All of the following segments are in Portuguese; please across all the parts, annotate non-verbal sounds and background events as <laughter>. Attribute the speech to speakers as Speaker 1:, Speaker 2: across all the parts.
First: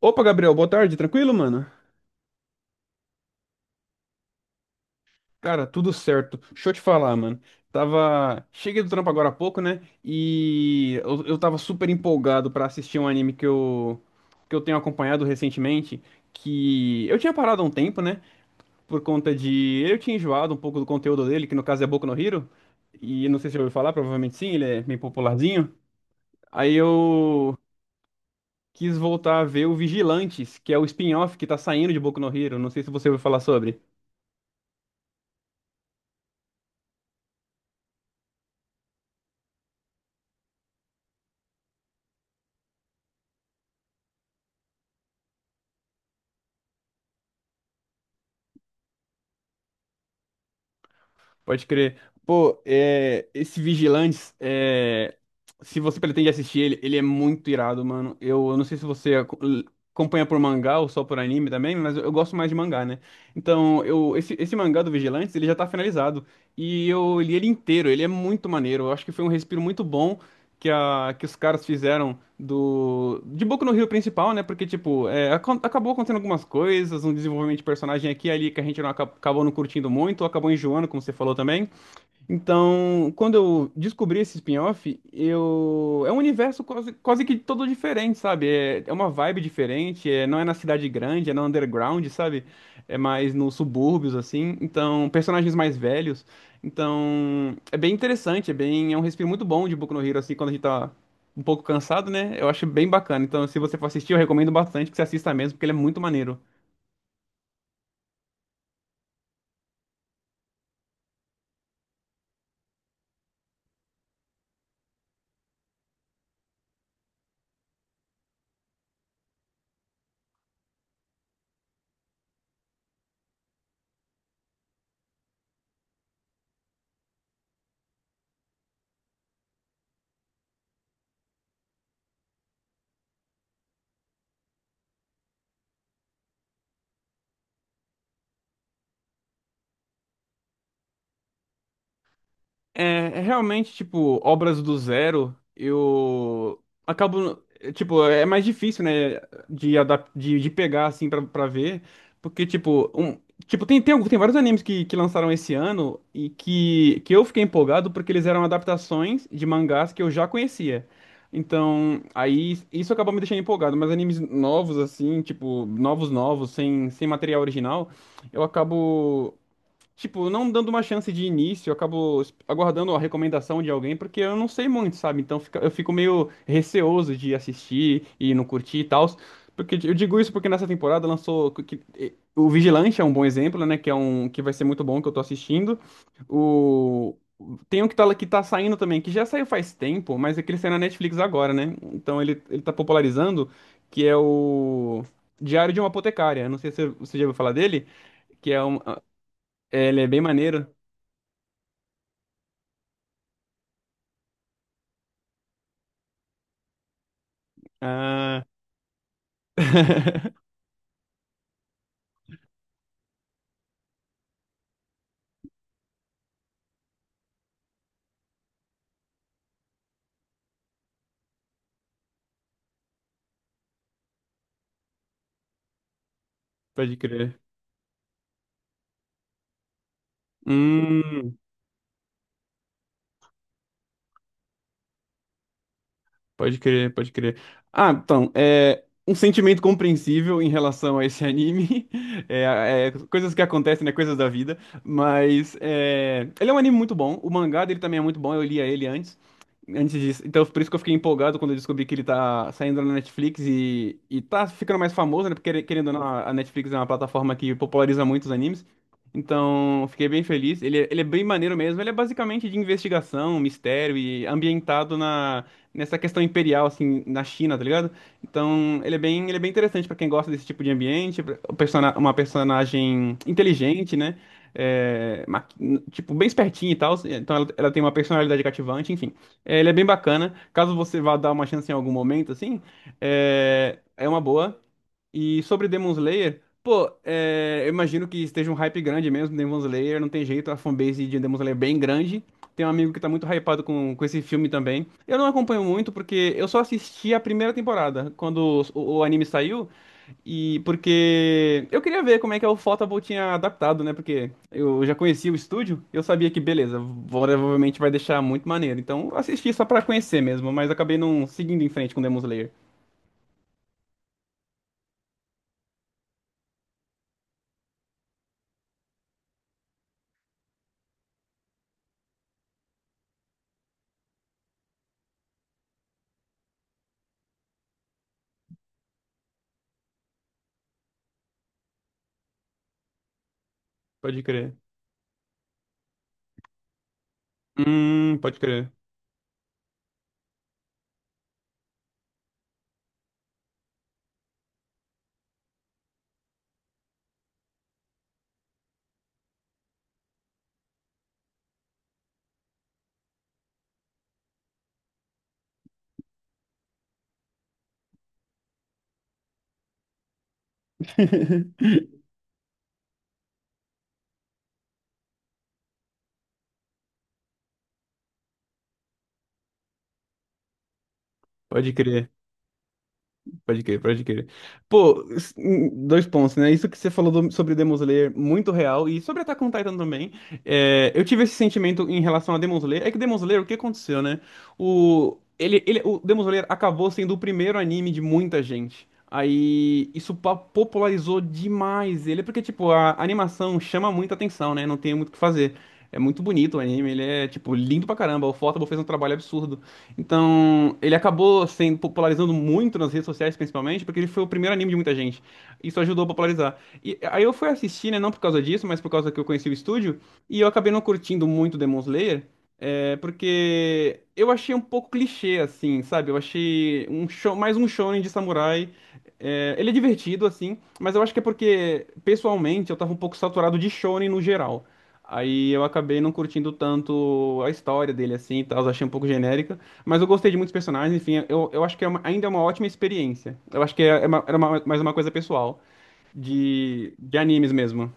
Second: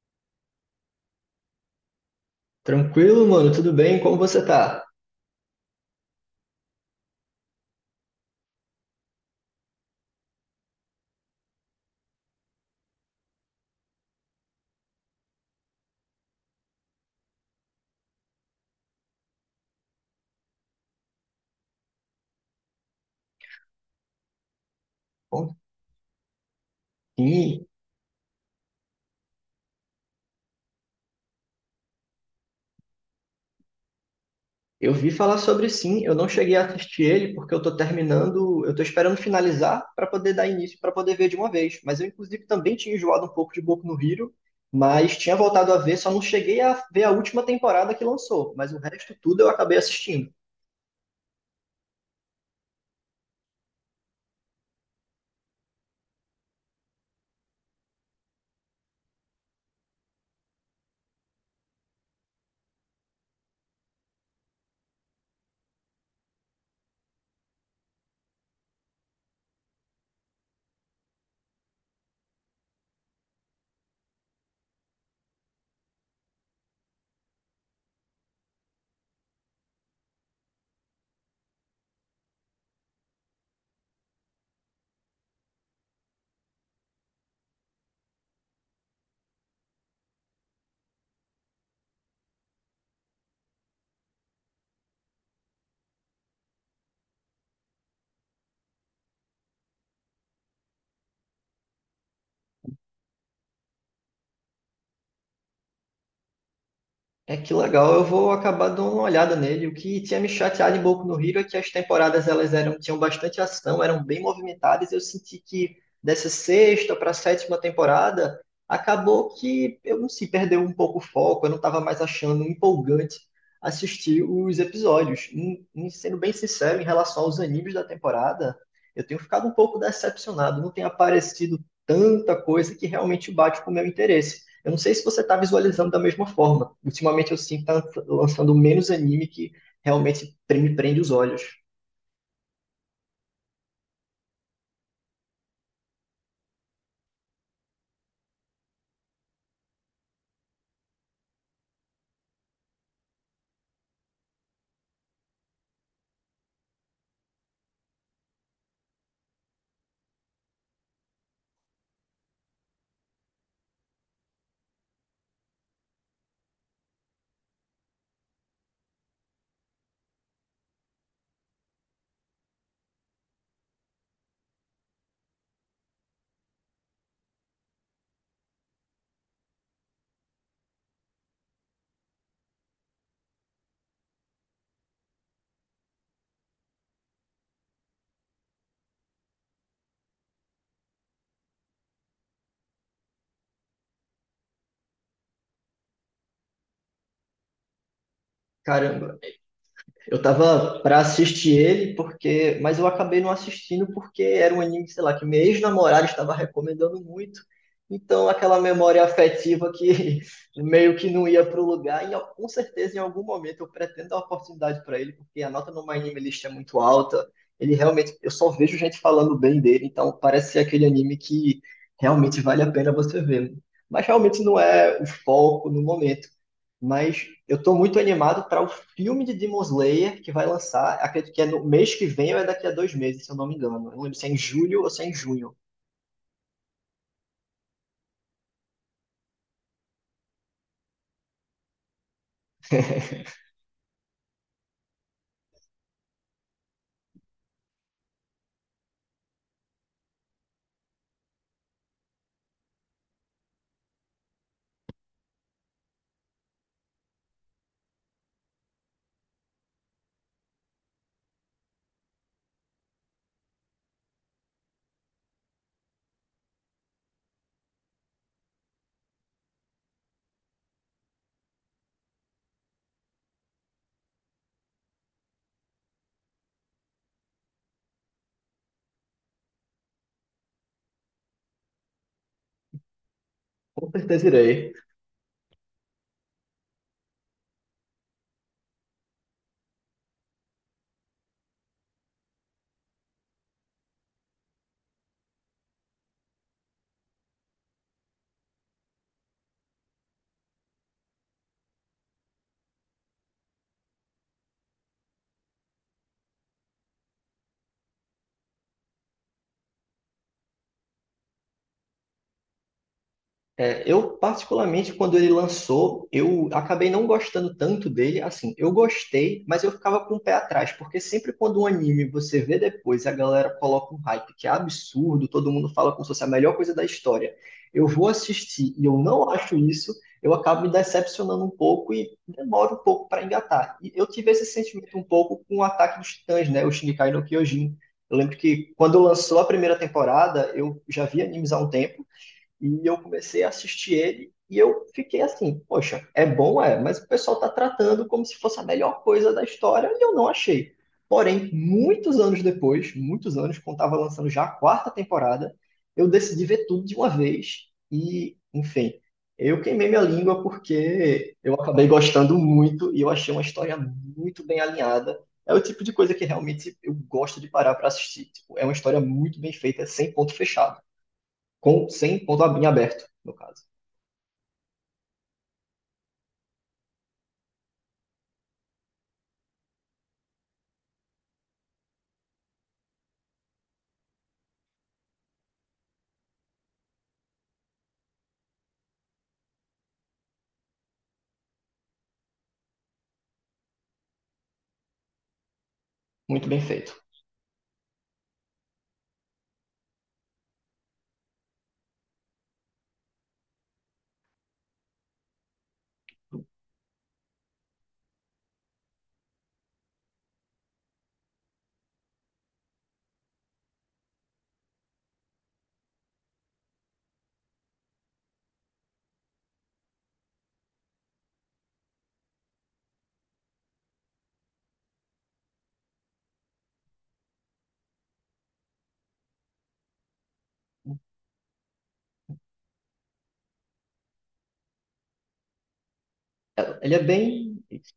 Speaker 1: Opa, Gabriel, boa tarde, tranquilo, mano?
Speaker 2: Tranquilo, mano, tudo bem? Como você tá?
Speaker 1: Cara, tudo certo. Deixa eu te falar, mano. Tava. Cheguei do trampo agora há pouco, né? E eu tava super empolgado pra assistir um anime que eu tenho acompanhado recentemente. Que eu tinha parado há um tempo, né? Por conta de. Eu tinha enjoado um pouco do conteúdo dele, que no caso é Boku no Hero. E não sei se eu ouviu falar, provavelmente sim, ele é bem
Speaker 2: Bom,
Speaker 1: popularzinho. Aí eu
Speaker 2: sim,
Speaker 1: quis voltar a ver o Vigilantes, que é o spin-off que tá saindo de Boku no Hero. Não sei se você ouviu falar sobre.
Speaker 2: eu vi falar sobre sim, eu não cheguei a assistir ele porque eu tô terminando, eu tô esperando finalizar pra poder dar início, pra poder ver de uma vez. Mas eu, inclusive, também tinha enjoado um pouco de Boku no Hero, mas tinha voltado a ver, só não cheguei a ver a última temporada que lançou, mas o resto tudo eu acabei assistindo.
Speaker 1: Pode crer. Pô, é, esse Vigilantes, é, se você pretende assistir ele, ele é muito irado, mano. Eu não sei se você acompanha por mangá ou só por anime também, mas eu gosto mais de mangá, né? Então, eu, esse mangá do Vigilantes, ele já tá finalizado. E eu li ele inteiro, ele é muito maneiro. Eu acho que foi um respiro muito bom que os caras fizeram do de Boku no Rio principal, né? Porque, tipo, é, acabou acontecendo algumas coisas, um desenvolvimento de personagem aqui e ali que a gente acabou não curtindo muito, ou acabou enjoando, como você falou também. Então, quando eu descobri esse spin-off, eu é um universo quase, quase que todo diferente, sabe? É, é uma vibe diferente, é... não é na cidade grande, é no underground, sabe? É mais nos subúrbios, assim. Então, personagens mais velhos. Então, é bem interessante, é bem é um respiro muito bom de Boku no Hero, assim, quando a gente tá um pouco cansado, né? Eu acho bem bacana. Então, se você for assistir, eu recomendo bastante que você assista mesmo, porque ele é muito maneiro.
Speaker 2: É que legal, eu vou acabar dando uma olhada nele. O que tinha me chateado um pouco no Hero é que as temporadas elas eram, tinham bastante ação, eram bem movimentadas. Eu senti que dessa sexta para a sétima temporada acabou que eu não sei, perdeu um pouco o foco. Eu não estava mais achando empolgante assistir os episódios. E sendo bem sincero, em relação aos animes da temporada, eu tenho ficado um pouco decepcionado. Não tem aparecido tanta coisa que realmente bate com o meu interesse. Eu não sei se você está visualizando da mesma forma. Ultimamente eu sinto que tá lançando menos anime que realmente me prende os olhos.
Speaker 1: É, é realmente, tipo, obras do zero, eu acabo, é, tipo, é mais difícil, né, de pegar, assim, pra ver, porque, tipo, um, tipo tem vários animes que lançaram esse ano e que eu fiquei empolgado porque eles eram adaptações de mangás que eu já conhecia. Então, aí, isso acabou me deixando empolgado, mas animes novos, assim, tipo, novos, novos, sem material original, eu acabo. Tipo, não dando uma chance de início, eu acabo aguardando a recomendação de alguém, porque eu não sei muito, sabe? Eu fico meio receoso de assistir e não curtir e tal. Porque eu digo isso porque nessa temporada lançou. O Vigilante é um bom exemplo, né? Que é um que vai ser muito bom que eu tô assistindo. O. Tem um que tá, que tá saindo também, que já saiu faz tempo, mas é que ele saiu na Netflix agora, né? Então ele tá popularizando, que é o Diário de uma Apotecária. Não sei se você já ouviu falar dele, que é um,
Speaker 2: Caramba,
Speaker 1: é, ele é bem
Speaker 2: eu
Speaker 1: maneiro.
Speaker 2: tava pra assistir ele porque, mas eu acabei não assistindo porque era um anime, sei lá, que minha ex-namorada estava recomendando muito. Então
Speaker 1: Ah,
Speaker 2: aquela memória afetiva que <laughs> meio que não ia pro lugar e ó, com certeza em algum momento eu pretendo dar uma oportunidade para ele porque a nota no My Anime List é muito alta. Ele realmente, eu só vejo gente falando bem dele, então parece ser aquele anime que realmente vale a pena você ver. Mas realmente não é o foco no momento.
Speaker 1: pode
Speaker 2: Mas
Speaker 1: crer.
Speaker 2: eu tô muito animado para o filme de Demon Slayer que vai lançar, acredito
Speaker 1: Hum,
Speaker 2: que é no mês que vem ou é daqui a 2 meses, se eu não me engano. Eu não lembro se é em julho ou se é em junho.
Speaker 1: Pode crer, pode crer. Ah, então, é um sentimento compreensível em relação a esse anime. <laughs> É, é, coisas
Speaker 2: <laughs>
Speaker 1: que acontecem, né? Coisas da vida. Mas é, ele é um anime muito bom. O mangá dele também é muito bom. Eu lia ele antes, antes disso. Então, por isso que eu fiquei empolgado quando eu descobri que ele tá saindo na Netflix e tá ficando mais famoso, né? Porque, querendo ou não, a Netflix é uma plataforma que populariza muitos animes. Então, eu fiquei bem feliz. Ele é bem maneiro mesmo. Ele é basicamente de investigação, mistério e ambientado na nessa questão imperial, assim, na China, tá ligado? Então, ele é bem interessante pra quem gosta desse tipo de ambiente, uma personagem inteligente, né? É, ma- tipo, bem espertinha e tal. Então, ela tem uma personalidade cativante, enfim. É, ele é bem bacana. Caso você vá dar uma chance em algum momento, assim, é,
Speaker 2: Com
Speaker 1: é uma
Speaker 2: certeza
Speaker 1: boa.
Speaker 2: irei.
Speaker 1: E sobre Demon Slayer, pô, é, eu imagino que esteja um hype grande mesmo, Demon Slayer, não tem jeito, a fanbase de Demon Slayer é bem grande. Tem um amigo que tá muito hypado com esse filme também. Eu não acompanho muito porque eu só assisti a primeira temporada, quando o anime saiu, e porque eu queria ver como é que o Photable tinha adaptado, né? Porque eu já conhecia o estúdio, eu sabia que, beleza, provavelmente vai deixar muito maneiro. Então eu assisti só pra conhecer mesmo, mas acabei não seguindo em frente com Demon Slayer.
Speaker 2: É, eu, particularmente, quando ele lançou, eu acabei não gostando tanto dele. Assim, eu gostei, mas eu ficava com o pé atrás, porque sempre quando um anime você vê depois, a galera coloca um hype que é absurdo, todo mundo fala como se fosse a melhor coisa da história. Eu vou assistir e eu não acho isso, eu acabo me decepcionando um pouco e demoro um pouco para engatar. E eu
Speaker 1: Pode
Speaker 2: tive esse
Speaker 1: crer.
Speaker 2: sentimento um pouco com o Ataque dos Titãs, né? O Shingeki no Kyojin. Eu lembro
Speaker 1: Pode crer.
Speaker 2: que quando lançou a primeira temporada, eu já vi animes há um tempo. E eu comecei a assistir ele e eu fiquei assim, poxa, é bom, é, mas o pessoal tá tratando como se fosse a melhor coisa da história e eu não achei. Porém, muitos anos depois, muitos anos, quando estava lançando já a quarta temporada, eu decidi ver tudo de uma vez e, enfim, eu queimei minha língua porque eu acabei
Speaker 1: <laughs>
Speaker 2: gostando muito e eu achei uma história muito bem alinhada. É o tipo de coisa que realmente eu gosto de parar para assistir. Tipo, é uma história muito bem feita, sem ponto fechado
Speaker 1: Pode
Speaker 2: com
Speaker 1: crer,
Speaker 2: sem ponto aberto, no
Speaker 1: pode
Speaker 2: caso.
Speaker 1: crer, pode crer. Pô, dois pontos, né? Isso que você falou sobre Demon Slayer, muito real, e sobre Attack on Titan também. É, eu tive esse sentimento em relação a Demon Slayer. É que Demon Slayer, o que aconteceu, né? O Demon Slayer acabou sendo o primeiro anime de muita gente. Aí popularizou demais ele, porque, tipo, a animação chama muita atenção, né? Não tem muito o que fazer. É muito
Speaker 2: Muito
Speaker 1: bonito o
Speaker 2: bem
Speaker 1: anime,
Speaker 2: feito.
Speaker 1: ele é, tipo, lindo pra caramba. O fotobo fez um trabalho absurdo. Então, ele acabou sendo popularizando muito nas redes sociais, principalmente, porque ele foi o primeiro anime de muita gente. Isso ajudou a popularizar. E aí eu fui assistir, né, não por causa disso, mas por causa que eu conheci o estúdio, e eu acabei não curtindo muito Demon Slayer, é, porque eu achei um pouco clichê, assim, sabe? Eu achei um show, mais um shonen de samurai. É, ele é divertido, assim, mas eu acho que é porque, pessoalmente, eu tava um pouco saturado de shonen no geral. Aí eu acabei não curtindo tanto a história dele, assim, e tal, eu achei um pouco genérica. Mas eu gostei de muitos personagens, enfim, eu acho que é ainda é uma ótima experiência. Eu acho que é, é mais uma coisa pessoal,
Speaker 2: Ele é
Speaker 1: de animes
Speaker 2: bem,
Speaker 1: mesmo.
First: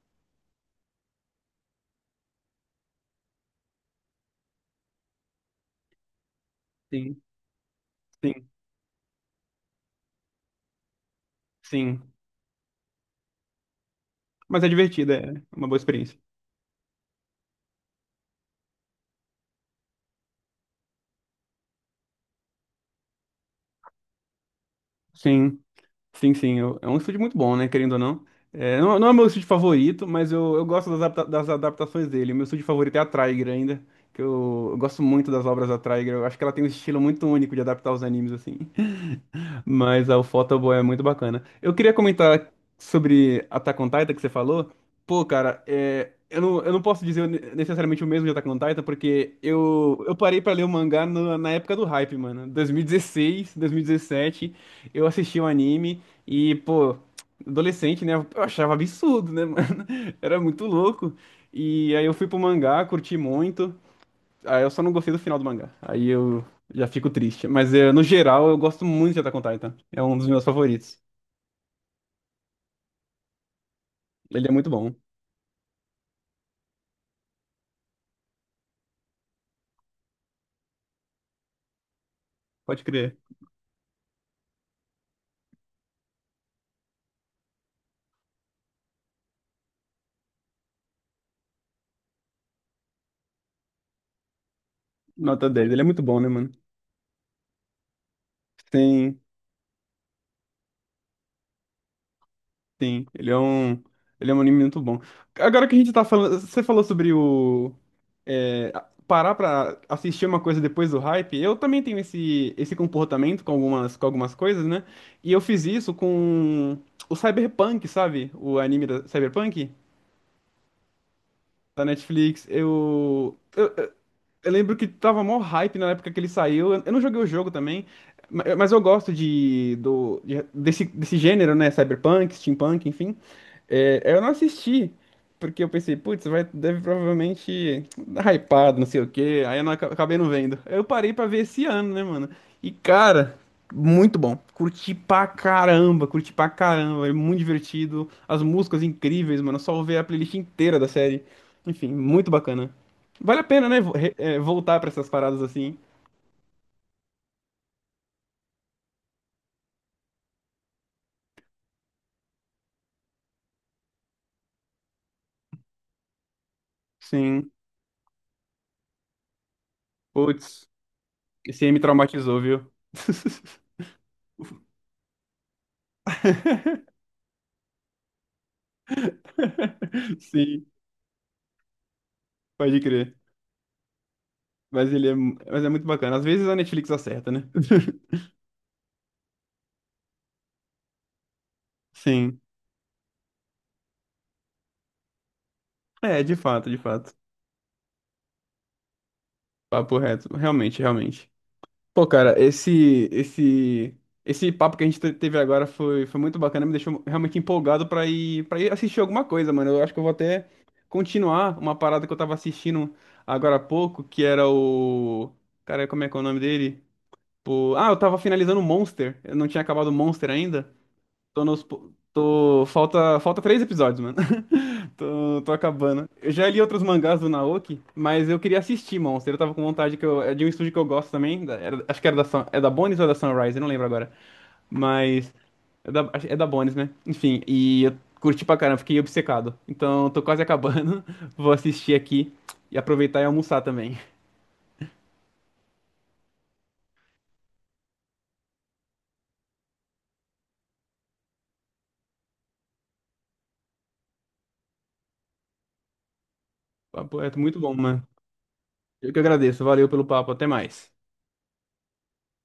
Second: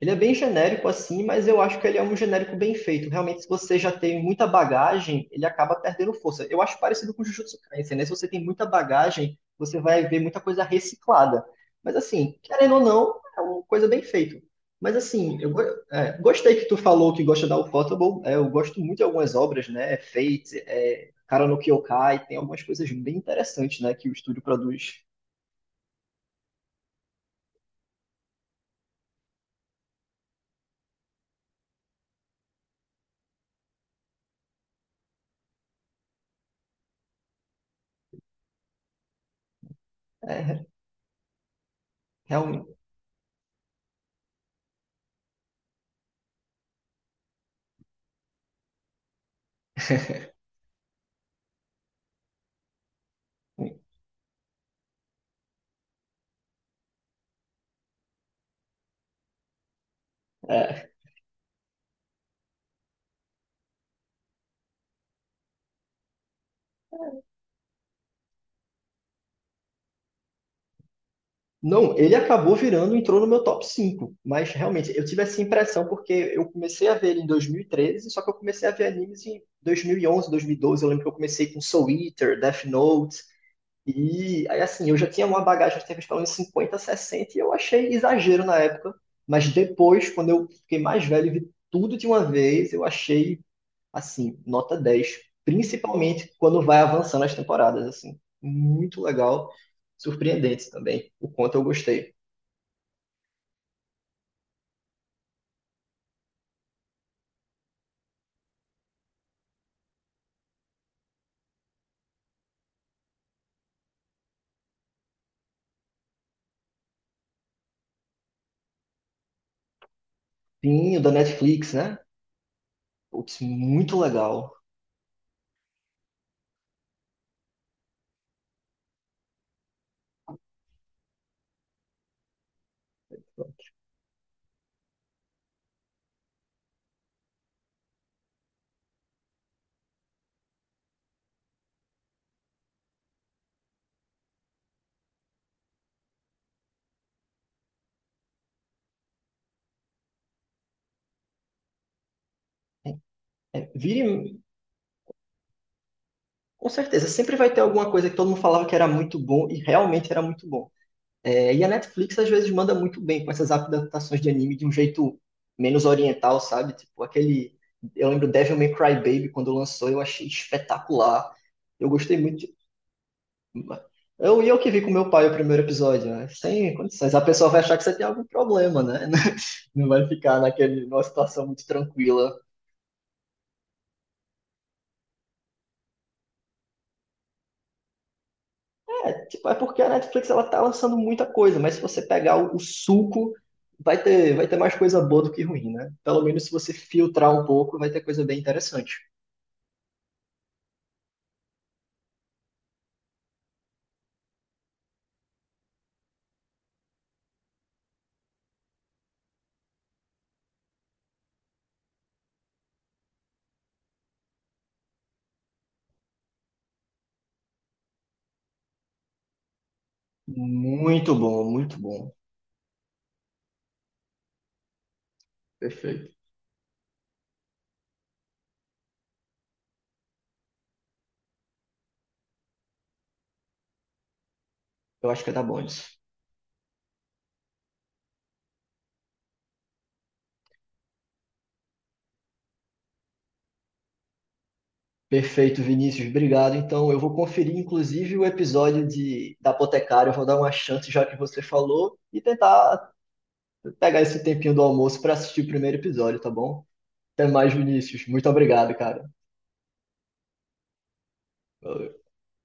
Speaker 2: ele é bem genérico assim, mas eu acho que ele é um genérico bem feito. Realmente, se você já tem muita bagagem, ele acaba perdendo força. Eu acho parecido
Speaker 1: Sim,
Speaker 2: com o Jujutsu Kaisen, né? Se você tem
Speaker 1: sim,
Speaker 2: muita bagagem, você vai ver muita coisa reciclada. Mas
Speaker 1: sim.
Speaker 2: assim, querendo ou não, é uma coisa bem feita.
Speaker 1: Mas é
Speaker 2: Mas
Speaker 1: divertido, é
Speaker 2: assim,
Speaker 1: uma boa experiência.
Speaker 2: gostei que tu falou que gosta da Ufotable. É, eu gosto muito de algumas obras, né? É Fate, é, Cara no Kyokai, tem algumas coisas bem interessantes, né? Que o estúdio produz.
Speaker 1: Sim, sim, sim. É um estúdio muito bom, né, querendo ou não. É, não, não é meu estúdio favorito, mas eu gosto das adaptações dele. Meu estúdio favorito é a Trigger ainda, que eu gosto muito das obras da Trigger. Eu acho que ela tem um estilo muito único de adaptar os animes, assim. Mas ah, o
Speaker 2: É,
Speaker 1: Photoboy é muito bacana. Eu queria comentar
Speaker 2: realmente.
Speaker 1: sobre Attack on Titan que você falou. Pô, cara, é, eu não posso dizer necessariamente o mesmo de Attack on Titan, porque eu parei pra ler o mangá na época do hype, mano. 2016, 2017, eu assisti o anime e, pô, adolescente, né? Eu achava absurdo, né, mano? <laughs> Era muito
Speaker 2: é.
Speaker 1: louco. E aí eu fui pro mangá, curti muito. Ah, eu só não gostei do final do mangá. Aí eu já fico triste. Mas no geral, eu gosto muito de Attack on Titan. É um dos meus favoritos.
Speaker 2: Não, ele acabou virando, entrou no meu top 5.
Speaker 1: Ele é
Speaker 2: Mas
Speaker 1: muito bom.
Speaker 2: realmente eu tive essa impressão porque eu comecei a ver ele em 2013. Só que eu comecei a ver animes em dois mil e onze, 2012. Eu lembro que eu comecei com Soul Eater, Death
Speaker 1: Pode crer.
Speaker 2: Note, e aí assim, eu já tinha uma bagagem de TV pelo menos 50, 60 e eu achei exagero na época, mas depois, quando eu fiquei mais velho e vi tudo de uma vez, eu achei assim, nota 10,
Speaker 1: Nota 10. Ele é muito bom, né,
Speaker 2: principalmente
Speaker 1: mano?
Speaker 2: quando vai avançando as temporadas, assim. Muito
Speaker 1: Sim,
Speaker 2: legal, surpreendente também, o quanto eu gostei.
Speaker 1: sim. Ele é um anime muito bom. Agora que a gente tá falando. Você falou sobre o. eh, parar pra assistir uma coisa depois do hype. Eu também tenho esse comportamento com com algumas coisas, né? E eu fiz isso com o Cyberpunk, sabe? O anime da Cyberpunk
Speaker 2: Pinho da Netflix,
Speaker 1: da
Speaker 2: né?
Speaker 1: Netflix.
Speaker 2: Putz, muito
Speaker 1: Eu
Speaker 2: legal.
Speaker 1: lembro que tava mó hype na época que ele saiu. Eu não joguei o jogo também, mas eu gosto desse, desse gênero, né? Cyberpunk, steampunk, enfim. É, eu não assisti, porque eu pensei, putz, vai, deve provavelmente dar hypado, não sei o quê. Aí eu não, aca- acabei não vendo. Eu parei pra ver esse ano, né, mano? E cara, muito bom. Curti pra caramba, curti pra caramba. É muito divertido. As músicas incríveis, mano. Só ouvir a playlist inteira da série. Enfim, muito bacana. Vale a
Speaker 2: É,
Speaker 1: pena, né?
Speaker 2: vire,
Speaker 1: Voltar pra essas paradas assim.
Speaker 2: com certeza, sempre vai ter alguma coisa que todo mundo falava que era muito bom e realmente era muito bom. É, e a Netflix às vezes manda muito bem com essas adaptações de anime de um jeito menos oriental, sabe? Tipo
Speaker 1: Sim.
Speaker 2: aquele, eu lembro Devil May Cry Baby quando lançou, eu achei
Speaker 1: Putz,
Speaker 2: espetacular.
Speaker 1: esse aí me
Speaker 2: Eu gostei
Speaker 1: traumatizou,
Speaker 2: muito.
Speaker 1: viu?
Speaker 2: Eu que vi com meu pai o primeiro episódio, né? Sem
Speaker 1: <laughs>
Speaker 2: condições. A pessoa vai achar que você tem algum problema, né? <laughs> Não vai ficar
Speaker 1: Sim,
Speaker 2: naquele, numa situação muito tranquila.
Speaker 1: pode crer. Mas ele é, mas é muito bacana. Às vezes a Netflix acerta, né?
Speaker 2: É, tipo, é porque a Netflix ela tá lançando muita coisa, mas se você pegar
Speaker 1: Sim.
Speaker 2: o suco, vai ter mais coisa boa do que ruim, né?
Speaker 1: É,
Speaker 2: Pelo
Speaker 1: de
Speaker 2: menos se
Speaker 1: fato,
Speaker 2: você
Speaker 1: de fato.
Speaker 2: filtrar um pouco, vai ter coisa bem interessante.
Speaker 1: Papo reto. Realmente, realmente. Pô, cara, esse papo que a gente teve agora foi, foi muito bacana, me deixou realmente empolgado pra ir para ir assistir alguma coisa, mano. Eu acho que eu vou até continuar uma parada que eu tava assistindo agora há pouco, que era o cara, como é que é o nome dele? Pô, ah, eu tava finalizando o Monster. Eu não tinha acabado o Monster ainda.
Speaker 2: Muito
Speaker 1: Tô
Speaker 2: bom,
Speaker 1: nos
Speaker 2: muito
Speaker 1: po-
Speaker 2: bom.
Speaker 1: tô falta três episódios, mano. Tô acabando.
Speaker 2: Perfeito.
Speaker 1: Eu já li outros mangás do Naoki, mas eu queria assistir Monster. Eu tava com vontade que eu, é de um estúdio que eu gosto também. Acho que era é da Bones ou é da Sunrise, eu não lembro agora.
Speaker 2: Eu acho que é
Speaker 1: Mas
Speaker 2: da
Speaker 1: é
Speaker 2: Bones.
Speaker 1: da, é da Bones, né? Enfim, e eu curti pra caramba, fiquei obcecado. Então tô quase acabando. <laughs> Vou assistir aqui e aproveitar e almoçar também.
Speaker 2: Perfeito, Vinícius, obrigado. Então, eu vou conferir, inclusive, o episódio de, da Apotecária, eu vou dar uma chance, já que você falou, e tentar pegar esse tempinho do almoço para assistir o primeiro episódio, tá bom?
Speaker 1: Papo
Speaker 2: Até
Speaker 1: reto,
Speaker 2: mais,
Speaker 1: muito bom, mano.
Speaker 2: Vinícius. Muito obrigado, cara.
Speaker 1: Eu que agradeço. Valeu pelo papo, até mais.